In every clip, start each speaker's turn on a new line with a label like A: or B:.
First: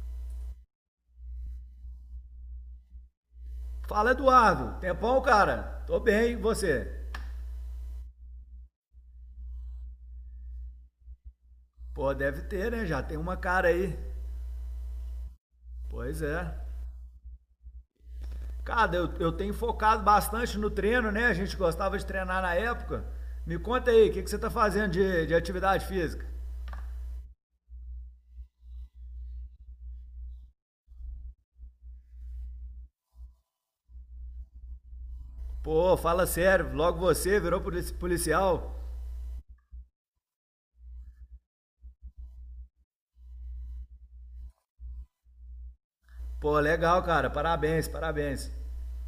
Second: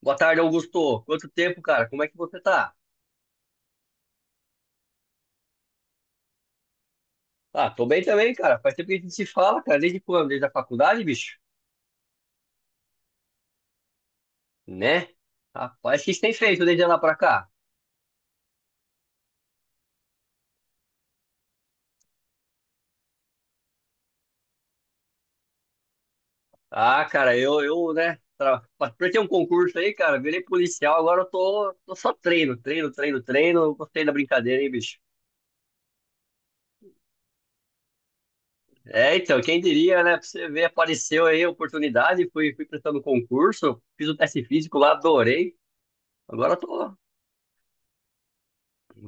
A: Boa tarde, Augusto. Quanto tempo, cara? Como é que você tá?
B: Fala, Eduardo. Tempão, cara? Tô bem, e você?
A: Ah, tô bem também, cara. Faz tempo que a gente se fala, cara. Desde quando? Desde a faculdade, bicho?
B: Pô, deve ter, né? Já tem uma cara aí.
A: Né? Rapaz, o que você
B: Pois
A: tem
B: é.
A: feito desde lá pra cá?
B: Cara, eu tenho focado bastante no treino, né? A gente gostava de treinar na época. Me conta aí, o que você tá fazendo de atividade física?
A: Ah, cara, eu, né? Pra ter um concurso aí, cara, virei policial, agora eu tô só treino, treino, treino, treino. Gostei da brincadeira, hein, bicho?
B: Pô, fala sério, logo você virou policial.
A: É, então, quem diria, né? Pra você ver, apareceu aí a oportunidade, fui prestando concurso, fiz o teste físico lá, adorei. Agora eu
B: Pô,
A: tô.
B: legal, cara. Parabéns, parabéns.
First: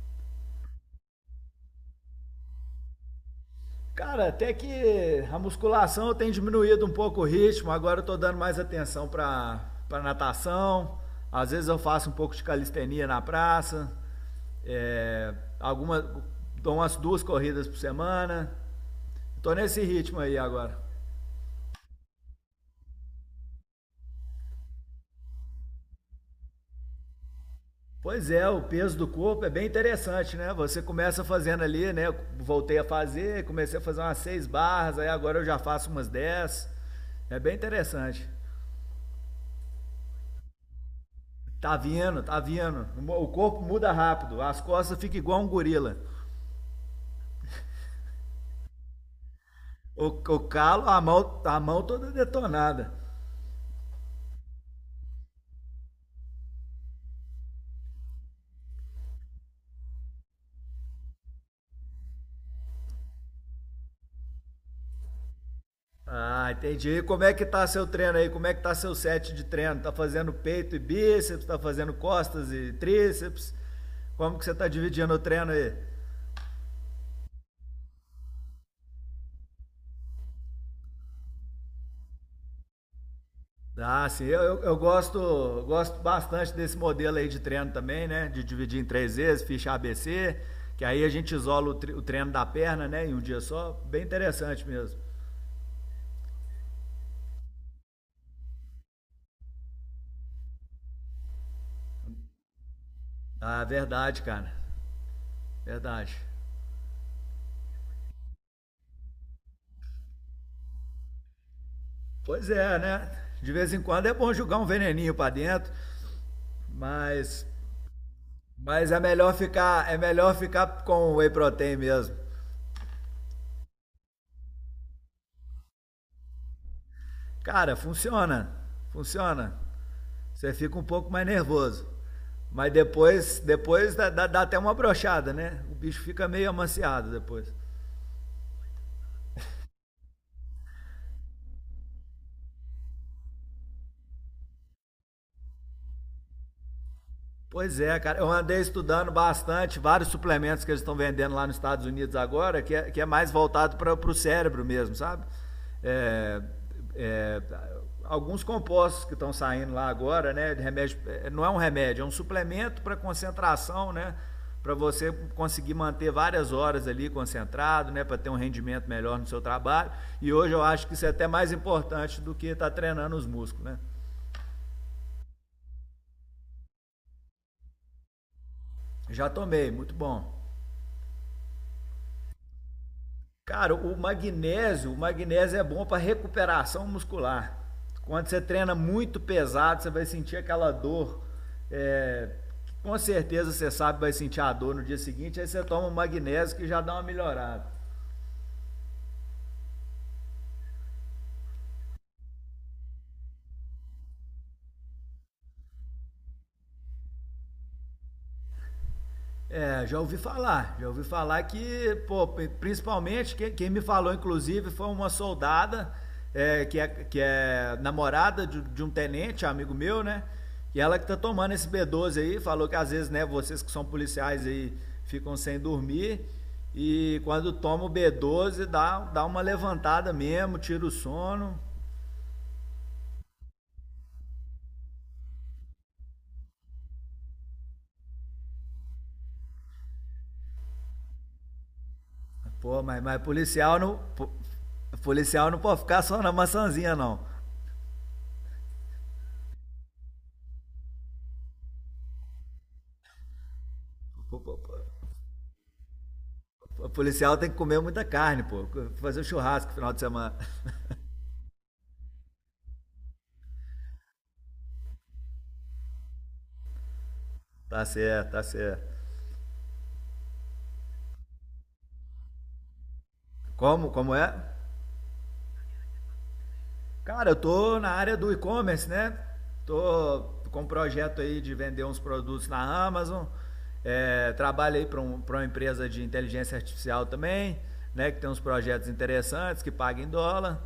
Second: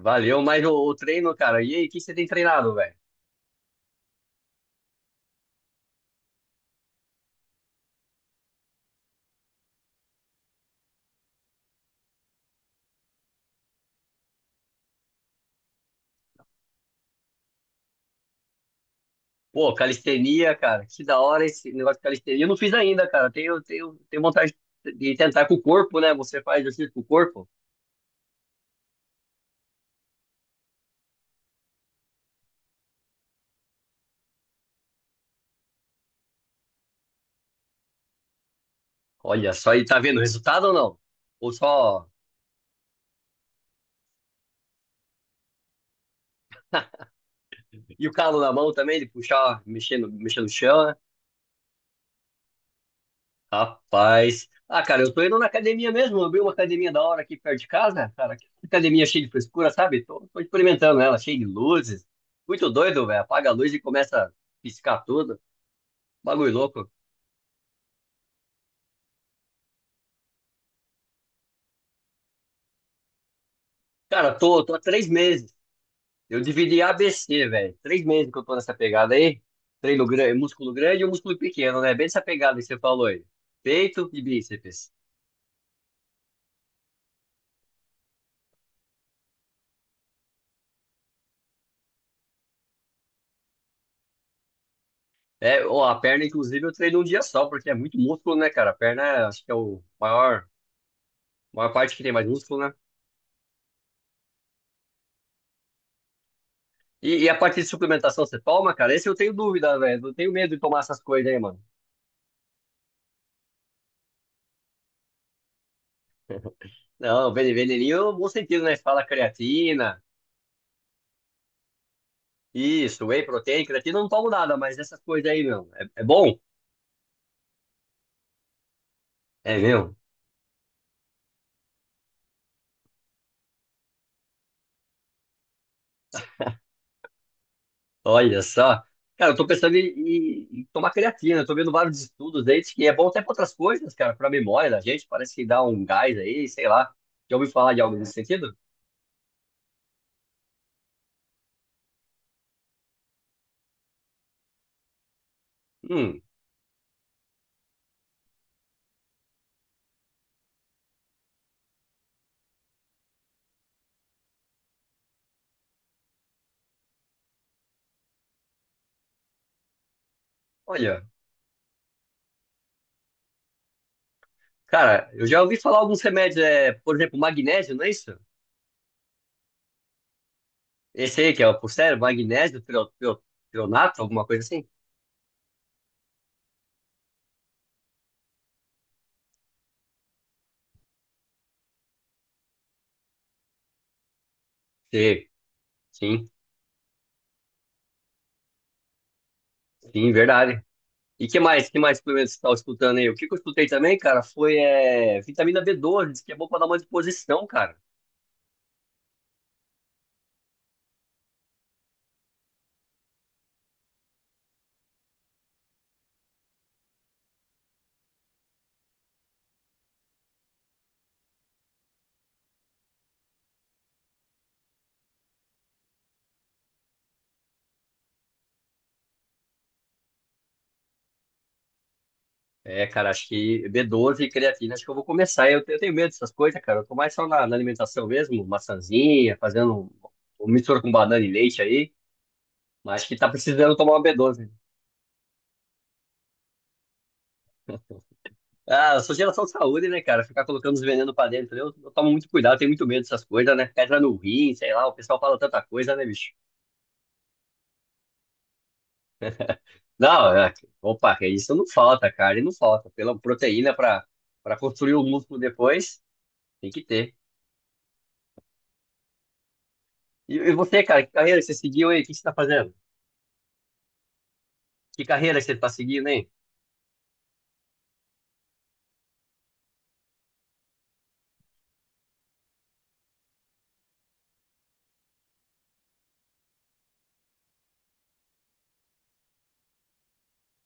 A: Valeu, mas o treino, cara. E aí, o que você tem treinado, velho?
B: Cara, até que a musculação eu tenho diminuído um pouco o ritmo, agora eu tô dando mais atenção pra natação. Às vezes eu faço um pouco de calistenia na praça. É, alguma, dou umas duas corridas por semana. Tô
A: Pô,
B: nesse ritmo aí
A: calistenia,
B: agora.
A: cara, que da hora esse negócio de calistenia. Eu não fiz ainda, cara. Tenho vontade de tentar com o corpo, né? Você faz exercício com o corpo.
B: Pois é, o peso do corpo é bem interessante, né? Você começa fazendo ali, né? Eu voltei a fazer, comecei a fazer umas seis barras, aí agora eu já faço umas 10. É bem interessante.
A: Olha só, e tá vendo o resultado ou não? Ou
B: Tá
A: só.
B: vindo, tá vindo. O corpo muda rápido, as costas ficam igual um gorila.
A: E o calo na mão também, de puxar,
B: O,
A: mexendo,
B: o
A: mexendo no chão,
B: calo,
A: né?
B: a mão toda detonada.
A: Rapaz. Ah, cara, eu tô indo na academia mesmo. Eu abri uma academia da hora aqui perto de casa, cara. Que academia cheia de frescura, sabe? Tô experimentando ela, cheia de luzes. Muito doido, velho. Apaga a luz e começa a piscar tudo.
B: Ah,
A: Bagulho louco.
B: entendi. E como é que tá seu treino aí? Como é que tá seu set de treino? Tá fazendo peito e bíceps? Tá fazendo costas e tríceps?
A: Cara,
B: Como que você
A: tô,
B: tá
A: tô há três
B: dividindo o treino
A: meses.
B: aí?
A: Eu dividi ABC, velho. Três meses que eu tô nessa pegada aí. Treino grande, músculo grande e um músculo pequeno, né? Bem essa pegada que você falou aí. Peito
B: Ah,
A: e
B: sim, eu
A: bíceps.
B: gosto bastante desse modelo aí de treino também, né? De dividir em três vezes, ficha ABC, que aí a gente isola o treino da perna, né? Em um dia só. Bem interessante mesmo.
A: É, ó, a perna, inclusive, eu treino um dia só, porque é muito músculo, né, cara? A perna, acho que é o maior parte que tem mais músculo, né?
B: Ah, verdade, cara. Verdade.
A: E, a parte de suplementação, você toma, cara? Esse eu tenho dúvida, velho. Eu tenho medo de tomar essas coisas aí, mano.
B: Pois é, né? De vez em quando é bom jogar um veneninho pra dentro,
A: Não,
B: mas
A: vene- veneninho, no bom sentido, né? Você fala
B: é
A: creatina,
B: melhor ficar com o whey protein mesmo.
A: isso, whey protein, creatina, eu não tomo nada, mas essas coisas aí, meu. É, é bom?
B: Cara, funciona. Funciona.
A: É, meu.
B: Você fica um pouco mais nervoso. Mas depois dá até uma brochada, né? O bicho fica meio amaciado depois.
A: Olha só. Cara, eu tô pensando em tomar creatina. Eu tô vendo vários estudos aí diz que é bom até pra outras coisas, cara, pra memória da gente. Parece que dá um gás aí, sei lá. Já ouvi falar
B: Pois
A: de algo
B: é,
A: nesse
B: cara. Eu
A: sentido?
B: andei estudando bastante vários suplementos que eles estão vendendo lá nos Estados Unidos agora, que é mais voltado para o cérebro mesmo, sabe?
A: Hum,
B: É, é, alguns compostos que estão saindo lá agora, né? De não é um remédio, é um suplemento para concentração, né? Para você conseguir manter várias horas ali concentrado, né? Para ter um rendimento melhor no seu trabalho. E hoje eu acho que
A: olha.
B: isso é até mais importante do que estar tá treinando os músculos, né?
A: Cara, eu já ouvi falar alguns remédios, é, por exemplo, magnésio, não é isso?
B: Já tomei, muito bom.
A: Esse aí que é por sério, magnésio, trio- trio-
B: Cara,
A: trionato, alguma coisa assim?
B: o magnésio é bom para recuperação muscular. Quando você treina muito pesado, você vai sentir aquela dor. É, com certeza você sabe vai sentir a dor no dia
A: Sim,
B: seguinte, aí você toma o
A: sim,
B: magnésio que já dá uma melhorada.
A: sim, verdade. E que mais suplementos você estava escutando aí? O que que eu escutei também, cara, foi é, vitamina B12, diz que é bom pra dar uma disposição, cara.
B: É, já ouvi falar que, pô, principalmente, quem me falou, inclusive, foi uma soldada que é namorada de um tenente, amigo meu, né? E ela que tá tomando esse B12 aí, falou que às vezes, né, vocês que são policiais aí ficam sem dormir e quando toma o B12 dá uma levantada mesmo, tira o sono.
A: É, cara, acho que B12 e creatina, acho que eu vou começar. Eu tenho medo dessas coisas, cara. Eu tô mais só na, na alimentação mesmo, maçãzinha, fazendo um- mistura com banana e leite aí,
B: Pô,
A: mas acho que
B: mas
A: tá precisando
B: policial
A: tomar
B: não.
A: uma B12.
B: Policial não pode ficar só na maçãzinha, não.
A: Ah, eu sou geração de saúde, né, cara? Ficar colocando os venenos pra dentro, eu tomo muito cuidado, tenho muito medo dessas coisas, né? Pedra no
B: po-
A: rim,
B: po-
A: sei lá, o pessoal fala tanta coisa, né, bicho?
B: O policial tem que comer muita carne, pô. Fazer um churrasco no final de
A: Não,
B: semana.
A: é, opa, que isso não falta, cara, e não falta. Pela proteína pra, pra construir o músculo depois, tem que ter.
B: Tá certo, tá certo.
A: E, você, cara, que carreira que você seguiu aí? O que você tá fazendo?
B: Como? Como é?
A: Que carreira que você tá seguindo, hein?
B: Cara, eu tô na área do e-commerce, né? Tô com um projeto aí de vender uns produtos na Amazon. É, trabalho aí pra uma empresa de inteligência artificial também, né? Que tem uns projetos interessantes, que paga em dólar.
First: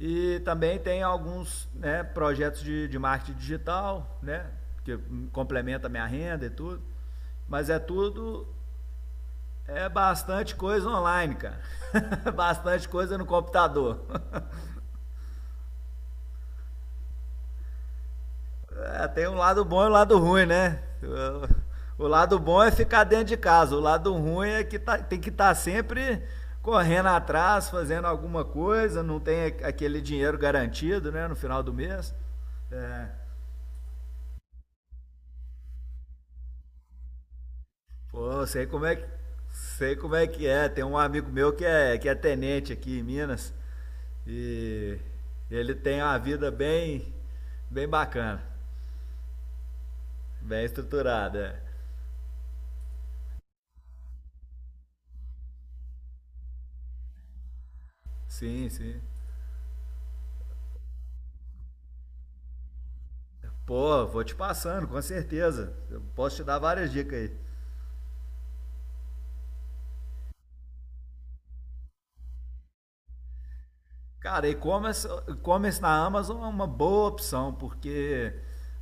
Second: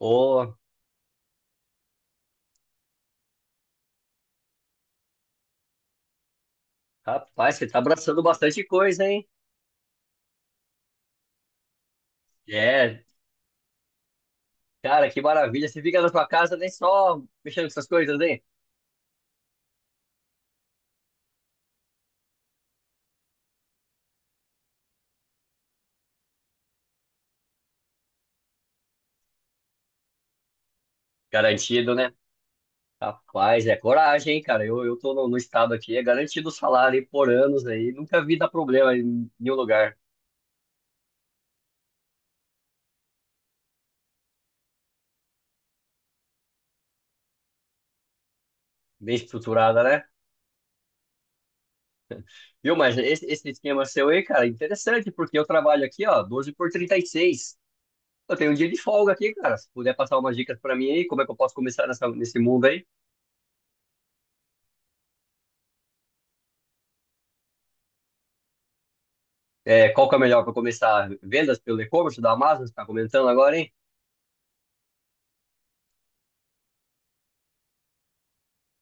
B: E
A: Ô,
B: também tem alguns, né, projetos de marketing digital, né? Que complementa a minha renda e tudo.
A: rapaz, você
B: Mas
A: tá
B: é
A: abraçando
B: tudo
A: bastante coisa, hein?
B: É bastante coisa online, cara. Bastante
A: É,
B: coisa no computador.
A: cara, que maravilha. Você fica na sua casa nem só mexendo com essas coisas, hein?
B: É, tem um lado bom e um lado ruim, né? O lado bom é ficar dentro de casa, o lado ruim é que tem que estar tá sempre correndo atrás, fazendo alguma coisa, não tem aquele dinheiro garantido, né, no final do
A: Garantido, né?
B: mês. É.
A: Rapaz, é coragem, hein, cara? Eu tô no, no estado aqui, é garantido o salário hein, por anos aí. Nunca vi
B: Pô,
A: dar problema em nenhum
B: sei
A: lugar.
B: como é que é. Tem um amigo meu que é tenente aqui em Minas e ele tem uma vida bem bacana,
A: Bem estruturada, né?
B: bem estruturada. É.
A: Viu, mas esse esquema seu aí, cara, é interessante, porque eu trabalho aqui, ó, 12 por 36. Eu tenho um dia
B: Sim,
A: de
B: sim.
A: folga aqui, cara. Se puder passar umas dicas pra mim aí, como é que eu posso começar nessa, nesse mundo aí?
B: Pô, vou te passando, com certeza. Eu posso te dar várias dicas aí.
A: É, qual que é melhor para começar? Vendas pelo e-commerce da Amazon, você tá comentando agora, hein?
B: Cara, e-commerce na Amazon é uma boa opção, porque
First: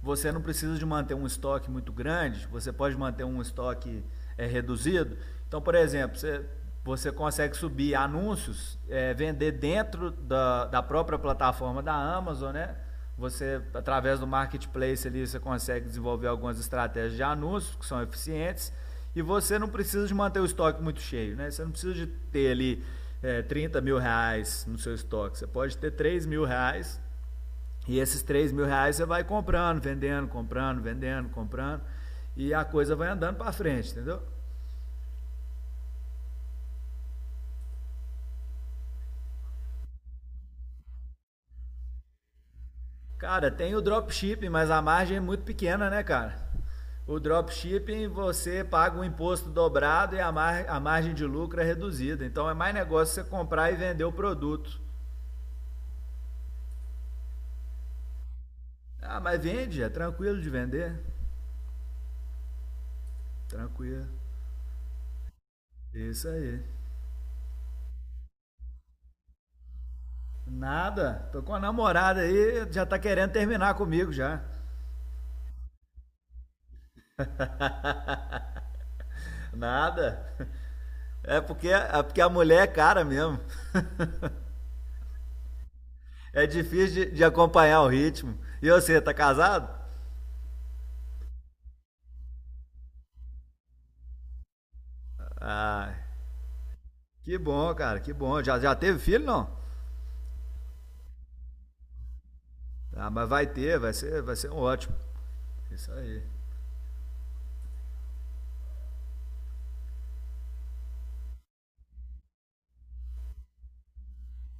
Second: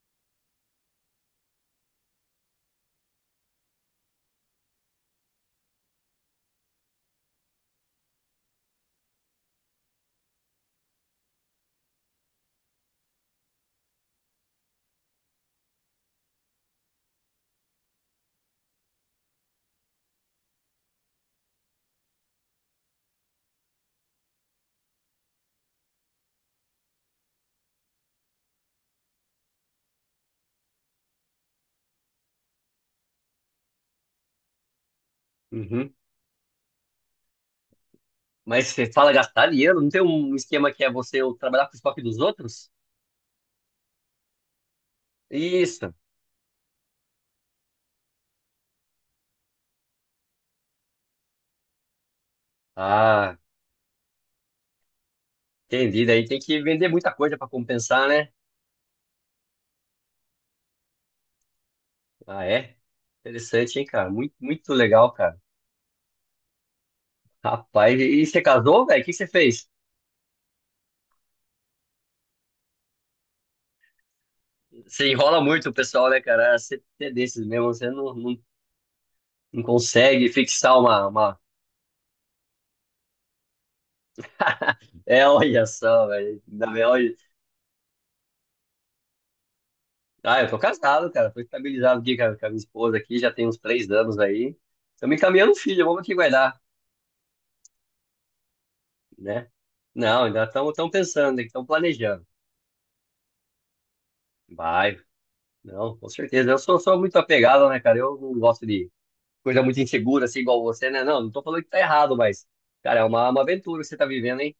B: você não precisa de manter um estoque muito grande, você pode manter um estoque reduzido. Então, por exemplo, você consegue subir anúncios, vender dentro da própria plataforma da Amazon, né? Você, através do marketplace ali, você consegue desenvolver algumas estratégias de anúncios que são eficientes e você não precisa de manter o estoque muito cheio, né? Você não precisa de ter ali, 30 mil reais no seu estoque. Você pode ter 3.000 reais e esses 3.000 reais você vai comprando, vendendo, comprando, vendendo, comprando. E a coisa vai andando para frente, entendeu?
A: Uhum. Mas você fala gastar dinheiro? Não tem um esquema que é você trabalhar com o estoque dos outros?
B: Cara, tem o dropshipping, mas a margem é muito pequena,
A: Isso.
B: né, cara? O dropshipping você paga um imposto dobrado e a margem de lucro é reduzida. Então é mais negócio você
A: Ah,
B: comprar e vender o produto.
A: entendi. Daí tem que vender muita coisa para compensar, né?
B: Ah, mas vende, é tranquilo de vender.
A: Ah, é? Interessante, hein,
B: Tranquilo.
A: cara? Muito, muito legal, cara.
B: Isso aí.
A: Rapaz, e você casou, velho? O que você fez?
B: Nada. Tô com a namorada aí, já tá querendo terminar comigo já.
A: Você enrola muito o pessoal, né, cara? Ah, você é desses mesmo, você não
B: Nada.
A: consegue fixar uma...
B: É porque a mulher é cara mesmo.
A: É, olha só, velho.
B: É difícil de acompanhar o ritmo. E você, tá casado?
A: Ah, eu tô casado, cara. Tô estabilizado aqui com a minha esposa aqui, já tem uns três anos aí. Estamos encaminhando um filho,
B: Ah,
A: vamos aqui guardar,
B: que bom, cara, que bom. Já teve filho,
A: né?
B: não?
A: Não, ainda estamos tão pensando, estão planejando.
B: Ah, mas vai ter, vai ser um
A: Vai,
B: ótimo. Isso
A: não, com
B: aí.
A: certeza. Eu sou muito apegado, né, cara? Eu não gosto de coisa muito insegura, assim, igual você, né? Não tô falando que tá errado, mas, cara, é uma aventura que você tá vivendo, hein?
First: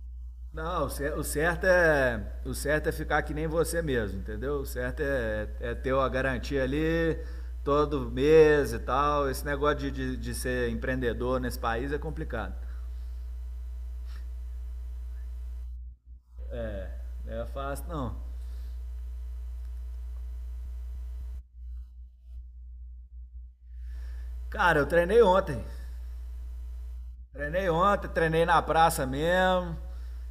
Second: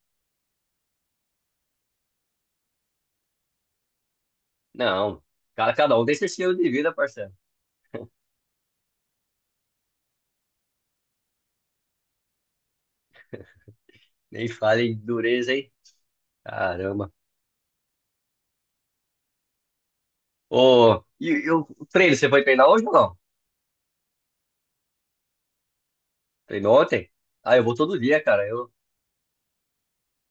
B: Não, o certo é ficar que nem você mesmo, entendeu? O certo
A: Não, cara,
B: é ter
A: cada um
B: a
A: tem seu estilo
B: garantia
A: de vida,
B: ali
A: parceiro.
B: todo mês e tal. Esse negócio de ser empreendedor nesse país é complicado.
A: Nem fale em dureza, hein? Caramba.
B: Não é fácil, não.
A: Ô, e, o treino, você foi treinar hoje ou não?
B: Cara, eu treinei ontem.
A: Treinou ontem? Ah, eu
B: Treinei
A: vou todo
B: ontem,
A: dia, cara.
B: treinei na
A: Eu,
B: praça mesmo.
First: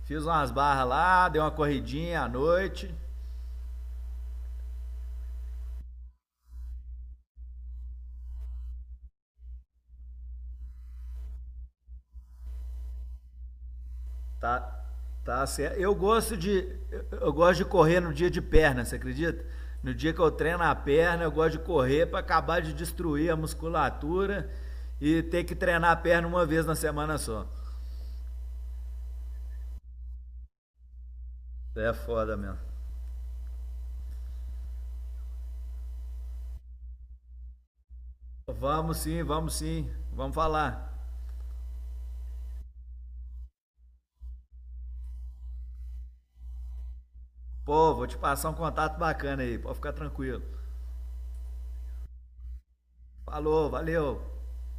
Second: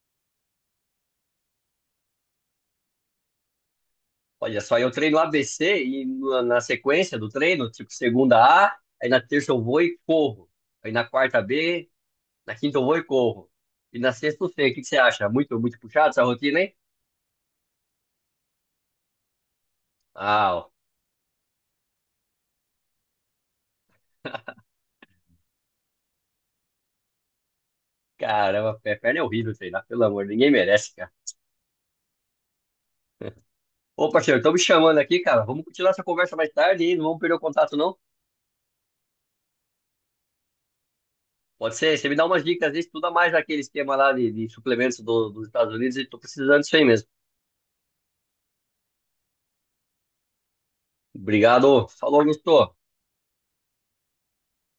B: Fiz umas barras lá, dei uma corridinha à noite.
A: olha só, eu treino ABC e na, na sequência do treino, tipo, segunda A, aí na terça eu vou e corro. Aí na quarta B, na quinta eu vou e corro. E na sexta eu sei. O que
B: Tá,
A: que você acha?
B: tá
A: Muito,
B: certo.
A: muito
B: Eu
A: puxado essa
B: gosto
A: rotina, hein?
B: de eu gosto de correr no dia de perna, você acredita? No dia que eu
A: Ah,
B: treino
A: ó,
B: a perna, eu gosto de correr para acabar de destruir a musculatura e ter que treinar a perna uma vez na semana só.
A: caramba, pé- perna é horrível treinar, pelo amor, ninguém merece, cara.
B: É foda mesmo.
A: Ô, parceiro, estão me chamando aqui, cara. Vamos continuar essa conversa mais tarde, hein? Não vamos perder o contato, não?
B: Vamos sim, vamos sim. Vamos falar.
A: Pode ser, você me dá umas dicas, estuda mais aquele esquema lá de suplementos do- dos Estados Unidos e tô precisando disso aí mesmo.
B: Pô, vou te passar um contato bacana aí, pode ficar tranquilo.
A: Obrigado. Falou, Augusto.
B: Falou, valeu.